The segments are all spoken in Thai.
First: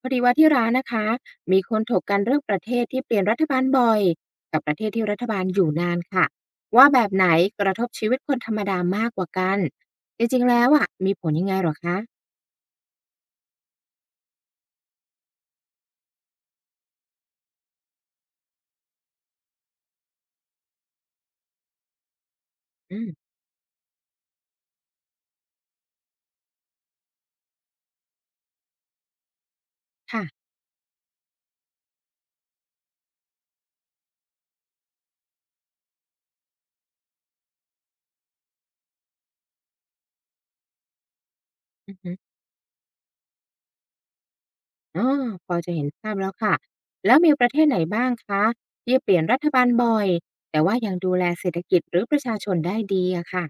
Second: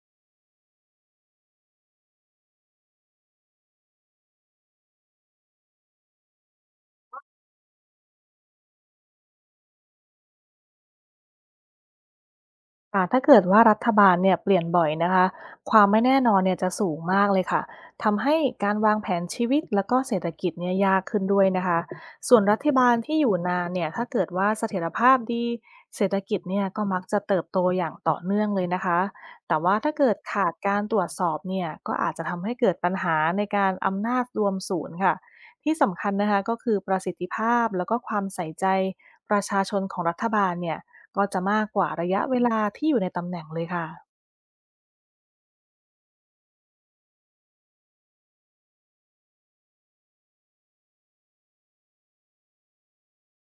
พอดีว่าที่ร้านนะคะมีคนถกกันเรื่องประเทศที่เปลี่ยนรัฐบาลบ่อยกับประเทศที่รัฐบาลอยู่นานค่ะว่าแบบไหนกระทบชีวิตคนธรรมดามากกว่ากันจริงๆแล้วอ่ะมีผลยังไงเหรอคะค่ะถ้าเกิดว่ารัฐบาลเนี่ยเปลี่ยนบ่อยนะคะความไม่แน่นอนเนี่ยจะสูงมากเลยค่ะทำให้การวางแผนชีวิตแล้วก็เศรษฐกิจเนี่ยยากขึ้นด้วยนะคะส่วนรัฐบาลอืที่อมยู่นานเนี่ยถ้าเกิดว่าเสถียรภาพดีเศรษฐกิจเนี่ยก็มักจะเติบโตอย่างต่อเนื่องเลยนะคะแต่ว่าถ้าเกิดค่ะขาดการตรวจสอบเนี่ยก็อาจจะทำให้เกิดปัญหาในการอำนาจรวมศูนย์ค่ะที่สำคัญนะคะก็คือประสิทธิภาพแล้วก็ความใส่ใจประชาชนของรัฐบาลเนี่ย ก็จะมากกว่าอือระฮึยะเวลาที่อยู่ในตำแหน่งเลยค่ะอ๋อพอจะเห็นภาพแล้วค่ะแล้วมีประเทศไหนบ้างคะที่เปลี่ยนรัฐบาลบ่อยแต่ว่ายังดูแลเศรษฐกิจหรือประชาชนได้ดีอะค่ะ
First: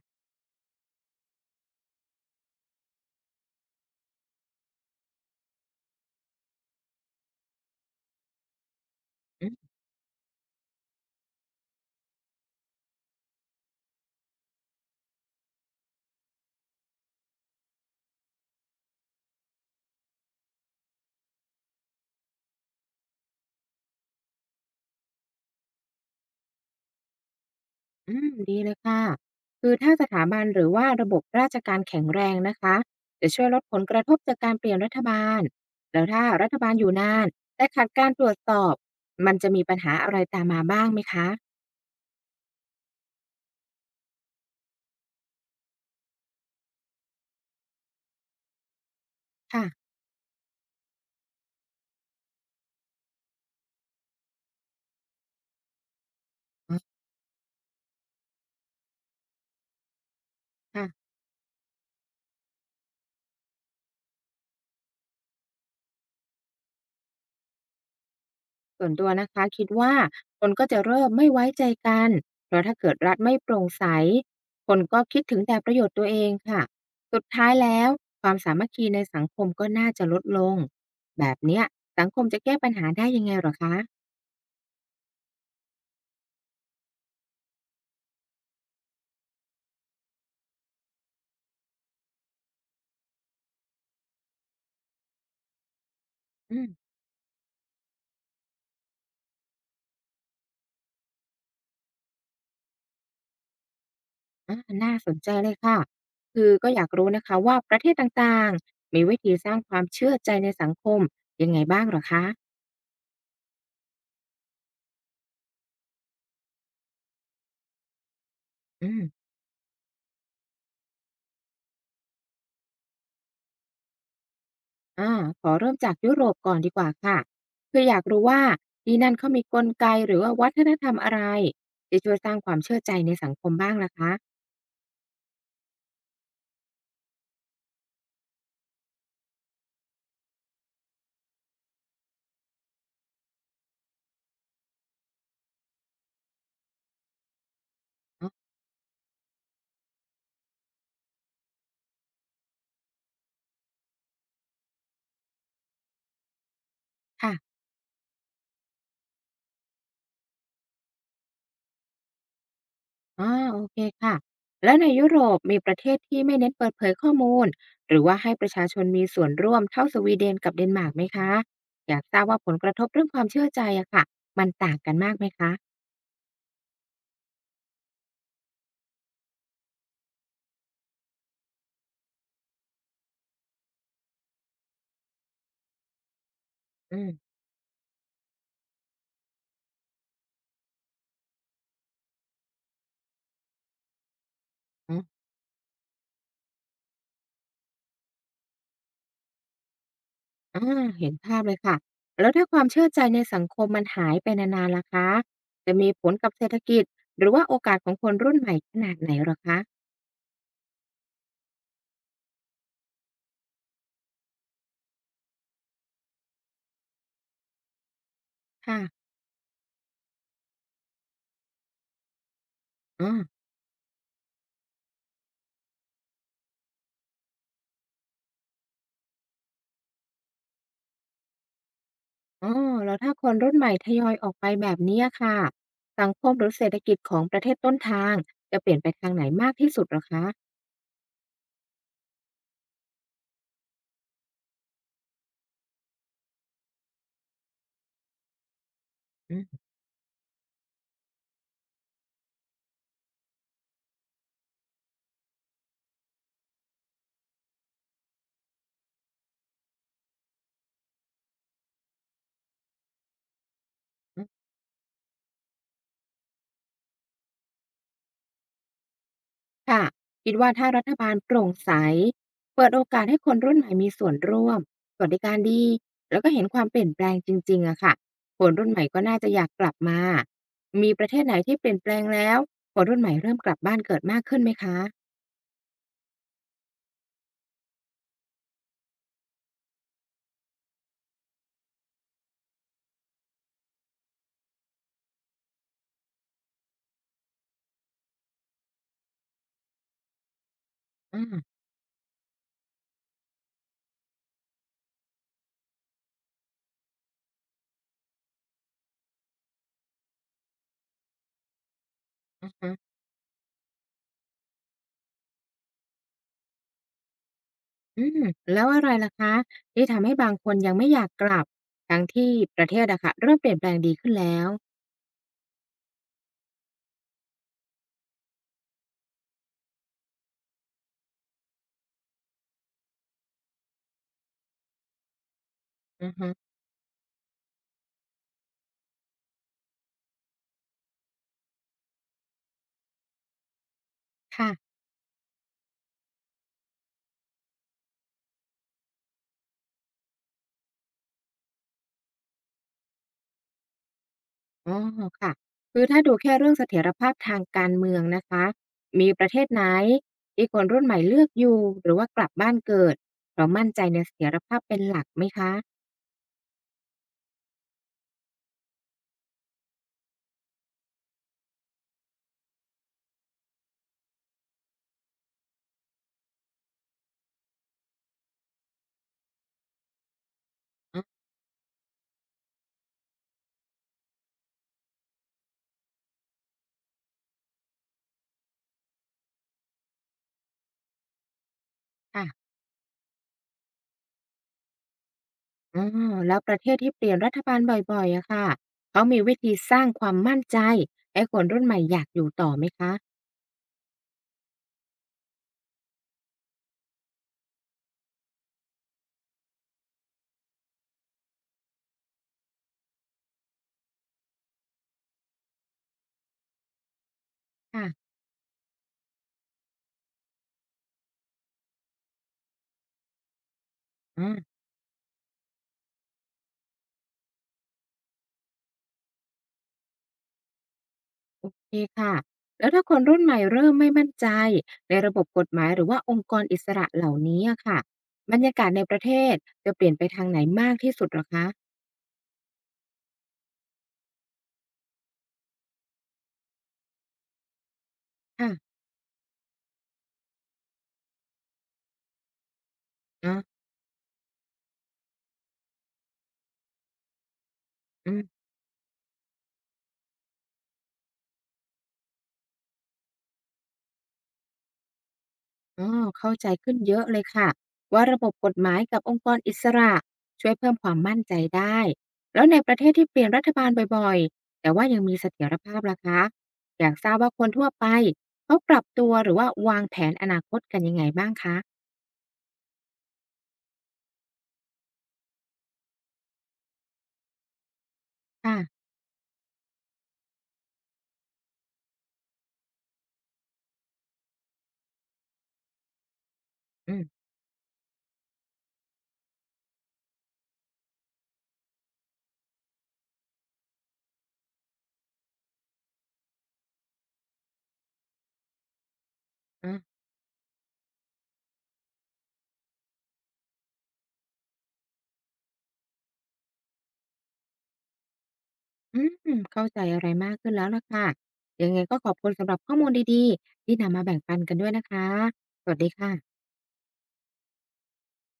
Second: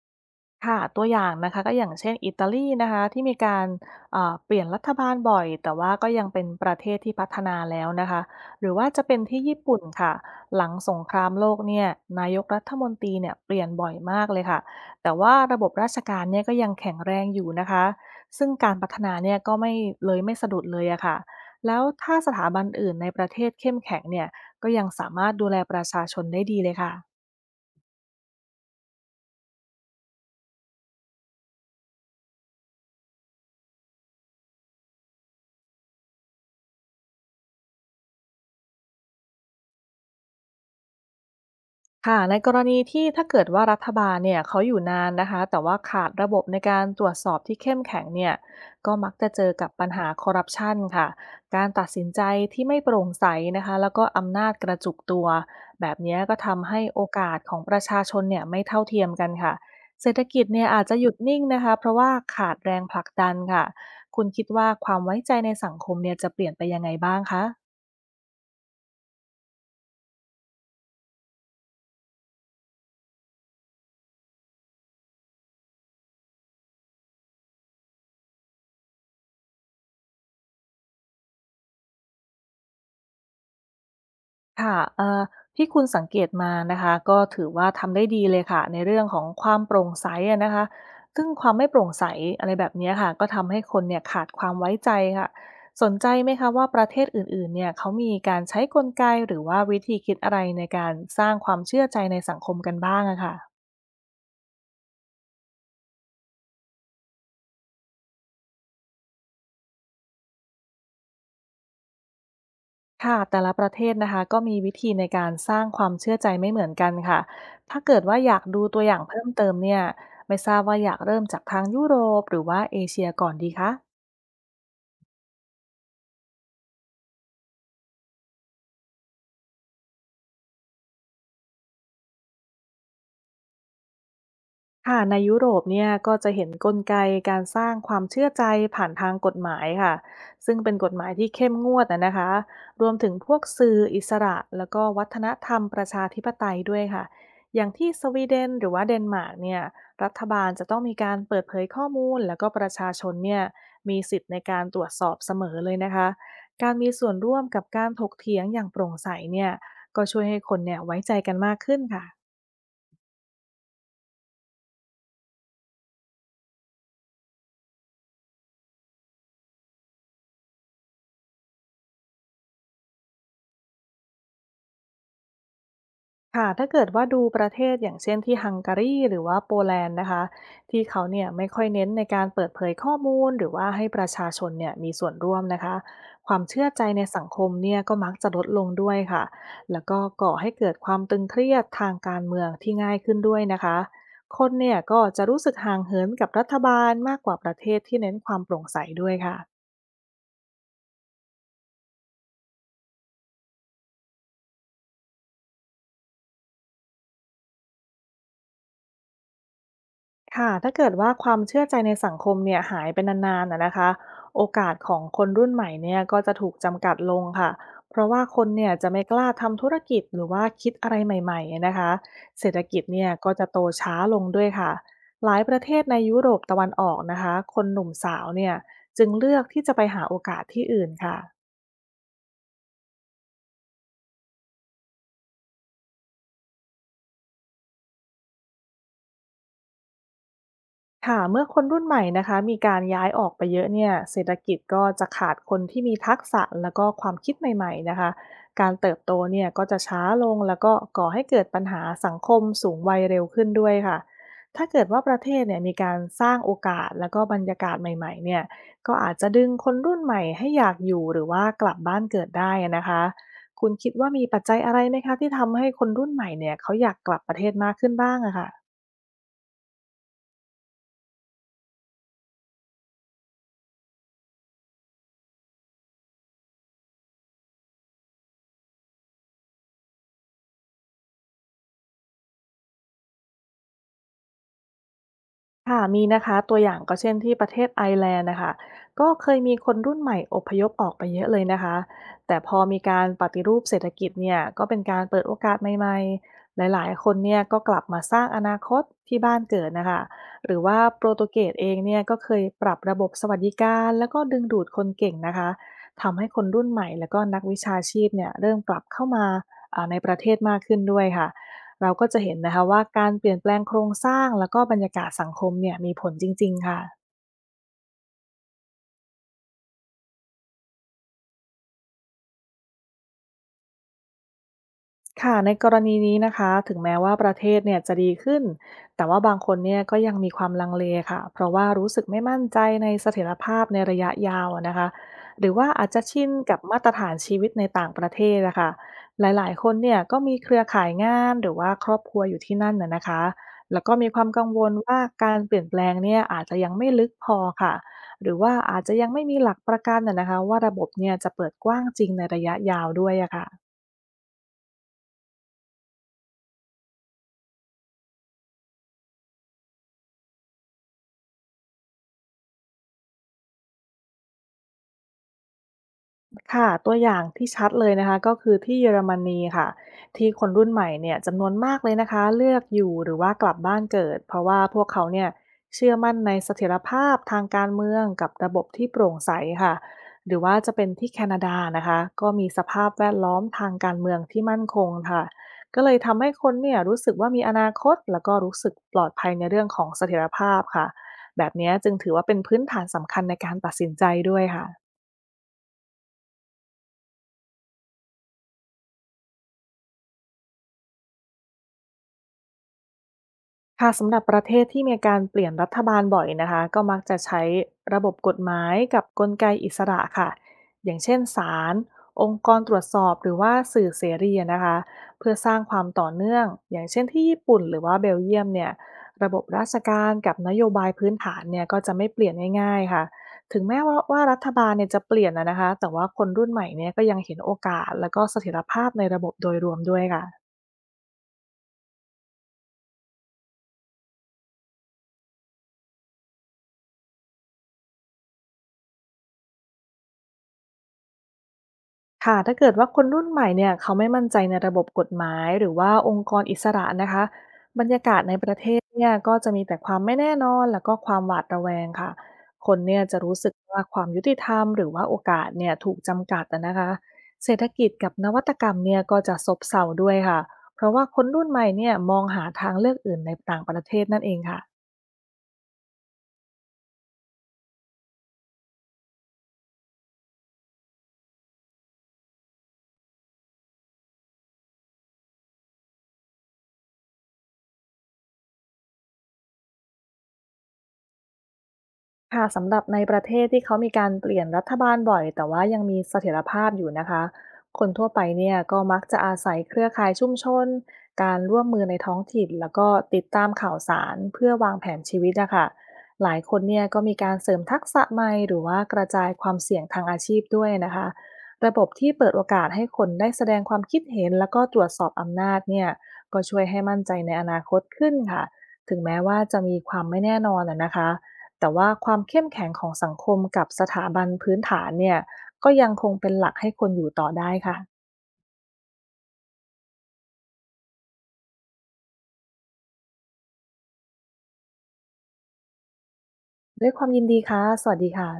ค่ะตัวอย่างนะคะก็อย่างเช่นอิตาลีนะคะที่มีการเปลี่ยนรัฐบาลบ่อยแต่ว่าก็ยังเป็นประเทศที่พัฒนาแล้วนะคะหรือว่าจะเป็นที่ญี่ปุ่นค่ะหลังสงครามโลกเนี่ยนายกรัฐมนตรีเนี่ยเปลี่ยนบ่อยมากเลยค่ะแต่ว่าระบบราชการเนี่ยก็ยังแข็งแรงอยู่นะคะซึ่งการพัฒนาเนี่ยก็ไม่เลยไม่สะดุดเลยอะค่ะแล้วถ้าสถาบันอื่นในประเทศเข้มแข็งเนี่ยก็ยังสามารถดูแลประชาชนได้ดีเลยค่ะ อืมดีเลยค่ะคือถ้าสถาบันหรือว่าระบบราชการแข็งแรงนะคะจะช่วยลดผลกระทบจากการเปลี่ยนรัฐบาลแล้วถ้ารัฐบาลอยู่นานแต่ขาดการตรวจสอบมันจะมีปัญหาอะไรตามมาบ้างไหมคะค่ะในกรณีที่ถ้าเกิดว่ารัฐบาลเนี่ยเขาอยู่นานนะคะแต่ว่าขาดระบบในการตรวจสอบที่เข้มแข็งเนี่ยก็มักจะเจอค่ะกับปัญหาคอร์รัปชันค่ะการตัดสินใจที่ไม่โปร่งใสนะคะแล้วก็อำนาจกระจุกตัวแบบเนี้ยก็ทำอ๋ให้อโอกาสของประชาชนเนี่ยไม่เท่าเทียมกันค่ะเศรษฐกิจเนี่ยอาค่ะ จจะหยุดนิ่งนะคะเพราะว่าขาดแรงผลักดันค่ะคุณคิดว่าความไว้ใจในสังคมเนี่ยจะเปลี่ยนไปยังไงบ้างคะ ส่วนตัวนะคะคิดว่าคนก็จะเริ่มไม่ไว้ใจกันเพราะถ้าเกิดรัฐไม่โปร่งใสคนก็คิดถึงแต่ประโยชน์ตัวเองค่ะสุดท้ายแล้วความสามัคคีในสังคมก็น่าจะลดลงแบบเนี้ยสังคมจะแก้ปัญหาได้ยังไงเหรอคะค่ะที่คุณสังเกตมานะคะก็ถือว่าทำได้ดีเลยค่ะในเรื่องของความโปร่งใสอะนะคะซึ่งความไม่โปร่งใสอะไรแบบเนี้ยค่ะก็ทำให้คนเนี่ยขาดความไว้ใจค่ะสนใจไหมคะอืว่ามประเทศอื่นๆเนี่ยเขามีการใช้กลไกหรือว่าวิธีคิดอะไรในการสร้างความเชื่อใจในสังคมกันบ้างอะค่ะ อาน่าสนใจเลยค่ะคือก็อยากรู้นะคะว่าประเทศต่างๆมีวิธีสร้างความเชื่อใจในสังคมยังไงบ้างเหรอคะค่ะแต่ละประเทศนะคะก็มีวิธีในการสร้างความเชื่อใจไม่เหมือนกันค่ะถ้าเกิดว่าอยากดูตัวอือย่างเพิ่มม เติมเนี่ยไม่ทราบว่าอยากเริ่มจากทางยุโรปหรือว่าเอเชียก่อนดีคะ อ่าขอเริ่มจากยุโรปก่อนดีกว่าค่ะคืออยากรู้ว่าที่นั่นเขามีกลไกหรือว่าวัฒนธรรมอะไรที่ช่วยสร้างความเชื่อใจในสังคมบ้างล่ะคะค่ะในยุโรปเนี่ยก็จะเห็นกลไกการสร้างความเชื่อใจผ่านทางกฎหมายค่ะซึ่งเป็นกฎหมายที่เข้มงวดนะคะรวมถึงพวกสื่ออิสระแล้วก็วัฒนธรรมประชาธิปไตยด้วยค่ะอย่างที่สวีอ๋เดอนหรือว่าเดนมาร์กเนี่ยรัฐบาลจะต้องมีการเปิดเผยข้อมูลแล้วก็ประชาชนเนี่ยมีสิทธิ์ในการตรวจสอบเสมอเลยนะคะการมีส่วนค่ะร่วมกับการถกเถียงอย่างโปร่งใสเนี่ยก็ช่วยให้คนเนี่ยไว้ใจกันมากขึ้นค่ะ อ๋อโอเคค่ะแล้วในยุโรปมีประเทศที่ไม่เน้นเปิดเผยข้อมูลหรือว่าให้ประชาชนมีส่วนร่วมเท่าสวีเดนกับเดนมาร์กไหมคะอยากทราบว่าผลกระทบเรื่องความเชื่อใจอะค่ะมันต่างกันมากไหมคะค่ะถ้าเกิดว่าดูประเทศอย่างเช่นที่ฮังการีหรือว่าโปแลนด์นะคะที่เขาเนี่ยไม่ค่อยเน้นในการเปิดเผยข้อมูลหรือว่าให้ประชาชนเนี่ยมีส่วนร่วมนะคะความเชื่อใจอืในม สังคมเนี่ยก็มักจะลดลงด้วยค่ะแล้วก็ก่อให้เกิดความตึงเครียดทางการเมืองที่ง่ายขึ้นด้วยนะคะคนเนี่ยก็จะรู้สึกห่างเหินกับรัฐบาลมากกว่าประเทศที่เน้นความโปร่งใสด้วยค่ะ อาเห็นภาพเลยค่ะแล้วถ้าความเชื่อใจในสังคมมันหายไปนานๆล่ะคะจะมีผลกับเศรษฐกิจหรือว่าโอกาสของคนรุ่นใหม่ขนาดไหนเหรอคะค่ะถ้าเกิดว่าความเชื่อใจในสังคมเนี่ยหายไปนานๆนะคะโอกาสของคนรุ่นใหม่เนี่ยก็จะถูกจำกัดลงค่ะเพราะว่าคนเนี่ยค่ะจะไม่กล้าทำธุรกิจหรือว่าคิดอะไรใหม่ๆนะคะเศรษฐกิจเนี่อ๋ยอก็จะโตช้าลงด้วยค่ะหลายประเทศในยุโรปตะวันออกนะคะคนหนุ่มสาวเนี่ยจึงเลือกที่จะไปหาโอกาสที่อื่นค่ะ อ๋อแล้วถ้าคนรุ่นใหม่ทยอยออกไปแบบเนี้อค่ะสังคมหรือเศรษฐกิจของประเทศต้นทางจะเปลี่ยนไปทางไหนมากที่สุดเหรอคะค่ะเมื่อคนรุ่นใหม่นะคะมีการย้ายออกไปเยอะเนี่ยเศรษฐกิจก็จะขาดคนที่มีทักษะแล้วก็ความคิดใหม่ๆนะคะการเติบโตอืเนี่ยก็อ จะช้าลงแล้วก็ก่อให้เกิดปัญหาสังคมสูงวัยเร็วขึ้นด้วยค่ะถ้าเกิดว่าประเทศเนี่ยมีการสร้างโอกาสแล้วก็บรรยากาศใหม่ๆเนี่ยก็อาจจะดึงคนรุ่นใหม่ให้อยากอยู่หรือว่ากลับบ้านเกิดได้นะคะคุณคิดว่ามีปัจจัยอะไรไหมคะที่ทำให้คนรุ่นใหม่เนี่ยเขาอยากกลับประเทศมากขึ้นบ้างอะค่ะ ค่ะคิดว่าถ้ารัฐบาลโปร่งใสเปิดโอกาสให้คนรุ่นใหม่มีส่วนร่วมสวัสดิการดีแล้วก็เห็นความเปลี่ยนแปลงจริงๆอะค่ะคนรุ่นใหม่ก็น่าจะอยากกลับมามีประเทศไหนที่เปลี่ยนแปลงแล้วคนรุ่นใหม่เริ่มกลับบ้านเกิดมากขึ้นไหมคะค่ะมีนะคะตัวอย่างก็เช่นที่ประเทศไอร์แลนด์นะคะก็เคยมีคนรุ่นใหม่อพยพออกไปเยอะเลยนะคะแต่พอมีการปฏิรูปเศรษฐกิจเนี่ยก็เป็นการเปิดโอกาสใหม่ๆหลายๆคนเนี่ยก็กลับมาสร้างอนาคตที่บ้านเกิดนะคะหรือว่าโปรตุเกสอาเองเนี่ยก็เคยปรับระบบสวัสดิการแล้วก็ดึงดูดคนเก่งนะคะทำให้คนรุ่นใหม่แล้วก็นักวิชาชีพเนี่ยเริ่มกลับเข้ามาในประเทศมากขึ้นด้วยค่ะ เราก็จะเห็นะนะคะว่าฮะการเปลี่ยนแปลงโครงสร้างแล้วก็บรรยากาศสังคมเนี่ยมีผลจริงๆค่ะ อืมแล้วอะไรล่ะคะที่ทำให้บางคนยังไม่อยากกลับทั้งที่ประเทศอะค่ะเริ่มเปลี่ยนแปลงดีขึ้นแล้วค่ะในกรณีนี้นะคะถึงแม้ว่าประเทศเนี่ยจะดีขึ้นแต่ว่าบางคนเนี่ยก็ยังมีความลังเลค่ะเพราะว่ารู้สึกไม่มั่นใจในเสถียรภาพในระยะยาวอะนะคะหรือว่าอาจจะอือชิฮึนกับมาตรฐานชีวิตในต่างประเทศนะคะหลายๆคนเนี่ยก็มีเครือข่ายงานหรือว่าครอบครัวอยู่ที่นั่นน่ะนะคะแล้วก็มีความกังค่ะ วลว่าการเปลี่ยนแปลงเนี่ยอาจจะยังไม่ลึกพอค่ะหรือว่าอาจจะยังไม่มีหลักประกันน่ะนะคะว่าระบบเนี่ยจะเปิดกว้างจริงในระยะยาวด้วยอะค่ะ อ๋อค่ะคือถ้าดูแค่เรื่องเสถียรภาพทางการเมืองนะคะมีประเทศไหนที่คนรุ่นใหม่เลือกอยู่หรือว่ากลับบ้านเกิดเรามั่นใจในเสถียรภาพเป็นหลักไหมคะค่ะตัวอย่างที่ชัดเลยนะคะก็คือที่เยอรมนีค่ะที่คนรุ่นใหม่เนี่ยจำนวนมากเลยนะคะเลือกอยู่หรือว่ากลับบ้านเกิดเพราะว่าพวกเขาเนี่ยเชื่อมั่นในเสถียรภาพทางการเมืองกับระบบที่โปร่งใสค่ะหรือว่าจะเป็นอ๋อที่แคนาดานะคะก็มีสภาพแวดล้อมทางการเมืองที่มั่นคงค่ะก็เลยทำให้คนเนี่ยรู้สึกว่ามีอนาคตแล้วก็รู้สึกปลอดภัยในเรื่องของเสถียรภาพค่ะแบบเนี้ยจึงถือค่ะว่าเป็นพื้นฐานสำคัญในการตัดสินใจด้วยค่ะ อ๋อแล้วประเทศที่เปลี่ยนรัฐบาลบ่อยๆอะค่ะเขามีวิธีสร้างความมั่นใจให้คนรุ่นใหม่อยากอยู่ต่อไหมคะค่ะสำหรับประเทศที่มีการเปลี่ยนรัฐบาลบ่อยนะคะก็มักจะใช้ระบบกฎหมายกับกลไกอิสระค่ะอย่างเช่นศาลองค์กรตรวจสอบหรือว่าสื่อเสรีนะคะเพื่อสร้างความต่อเนื่องอย่างเช่นที่ญี่ปุ่นหรือค่ะว่าเบลเยียมเนี่ยระบบราชการกับนโยบายพื้นฐานเนี่ยก็จะไม่เปลี่ยนง่ายๆค่ะถึงแม้ว่ารัฐอ บาลเนี่ยจะเปลี่ยนอะนะคะแต่ว่าคนรุ่นใหม่เนี่ยก็ยังเห็นโอกาสแล้วก็เสถียรภาพในระบบโดยรวมด้วยค่ะ ดีค่ะแล้วถ้าคนรุ่นใหม่เริ่มไม่มั่นใจในระบบกฎหมายหรือว่าองค์กรอิสระเหล่านี้อะค่ะบรรยากาศในประเทศจะเปลี่ยนไปทางไหนมากที่สุดเหรอคะค่ะถ้าเกิดว่าคนรุ่นใหม่เนี่ยเขาไม่มั่นใจในระบบกฎหมายหรือว่าองค์กรอิสระนะคะบรรยากาศในปค่ะระเทศเนี่ยก็จะมีแต่ความไม่แน่นอนแล้วก็ความหวาดระแวงค่ะคนเนี่ยจะรู้อะสึกว่าความยุติธรรมหรือว่าโอกาสเนี่ยถูกจำกัดอะนะคะเศรษฐกิจกัอืบนวัมตกรรมเนี่ยก็จะซบเซาด้วยค่ะเพราะว่าคนรุ่นใหม่เนี่ยมองหาทางเลือกอื่นในต่างประเทศนั่นเองค่ะ อ๋อเข้าใจขึ้นเยอะเลยค่ะว่าระบบกฎหมายกับองค์กรอิสระช่วยเพิ่มความมั่นใจได้แล้วในประเทศที่เปลี่ยนรัฐบาลบ่อยๆแต่ว่ายังมีเสถียรภาพล่ะคะอยากทราบว่าคนทั่วไปเขาปรับตัวหรือว่าวางแผนอนาคตกันยังไงบ้างคะค่ะสำหรับในประเทศที่เขามีการเปลี่ยนรัฐบาลบ่อยแต่ว่ายังมีเสถียรภาพอยู่นะคะคนทั่วไปเนี่ค่ะยก็มักจะอาศัยเครือข่ายชุมชนการร่วมมือในท้องถิ่นแล้วก็ติดตามข่าวสารเพื่อวางแผนชีวิตอะค่ะหลายคนเนี่ยอืก็มมีการเสริมทักษะใหม่หรือว่ากระจายความเสี่ยงทางอาชีพด้วยนะคะระบบที่เปิดโอกาสให้คนได้แสดงความคิดเห็นแล้วก็ตรวจสอบอำนาจเนี่ยก็ช่วยให้มั่นใจในอนาคตขึ้นค่ะถึงแม้ว่าจะมีคอ วามไม่แน่นอนอะนะคะ แต่ว่าความเข้มแข็งของสังคมกับสถาบันพื้นฐานเนี่ยก็ยังคงเป็นหลักให้คนอยู่ต่อได้ค่ะอืมเข้าใจอะไรมากขึ้นแล้วล่ะค่ะยังไงก็ขอบคุณสำหรับข้อมูลดีๆที่นำมาแบ่งปันกันด้วยนะคะสวัสดีค่ะด้วยความยินดีค่ะสวัสดีค่ะ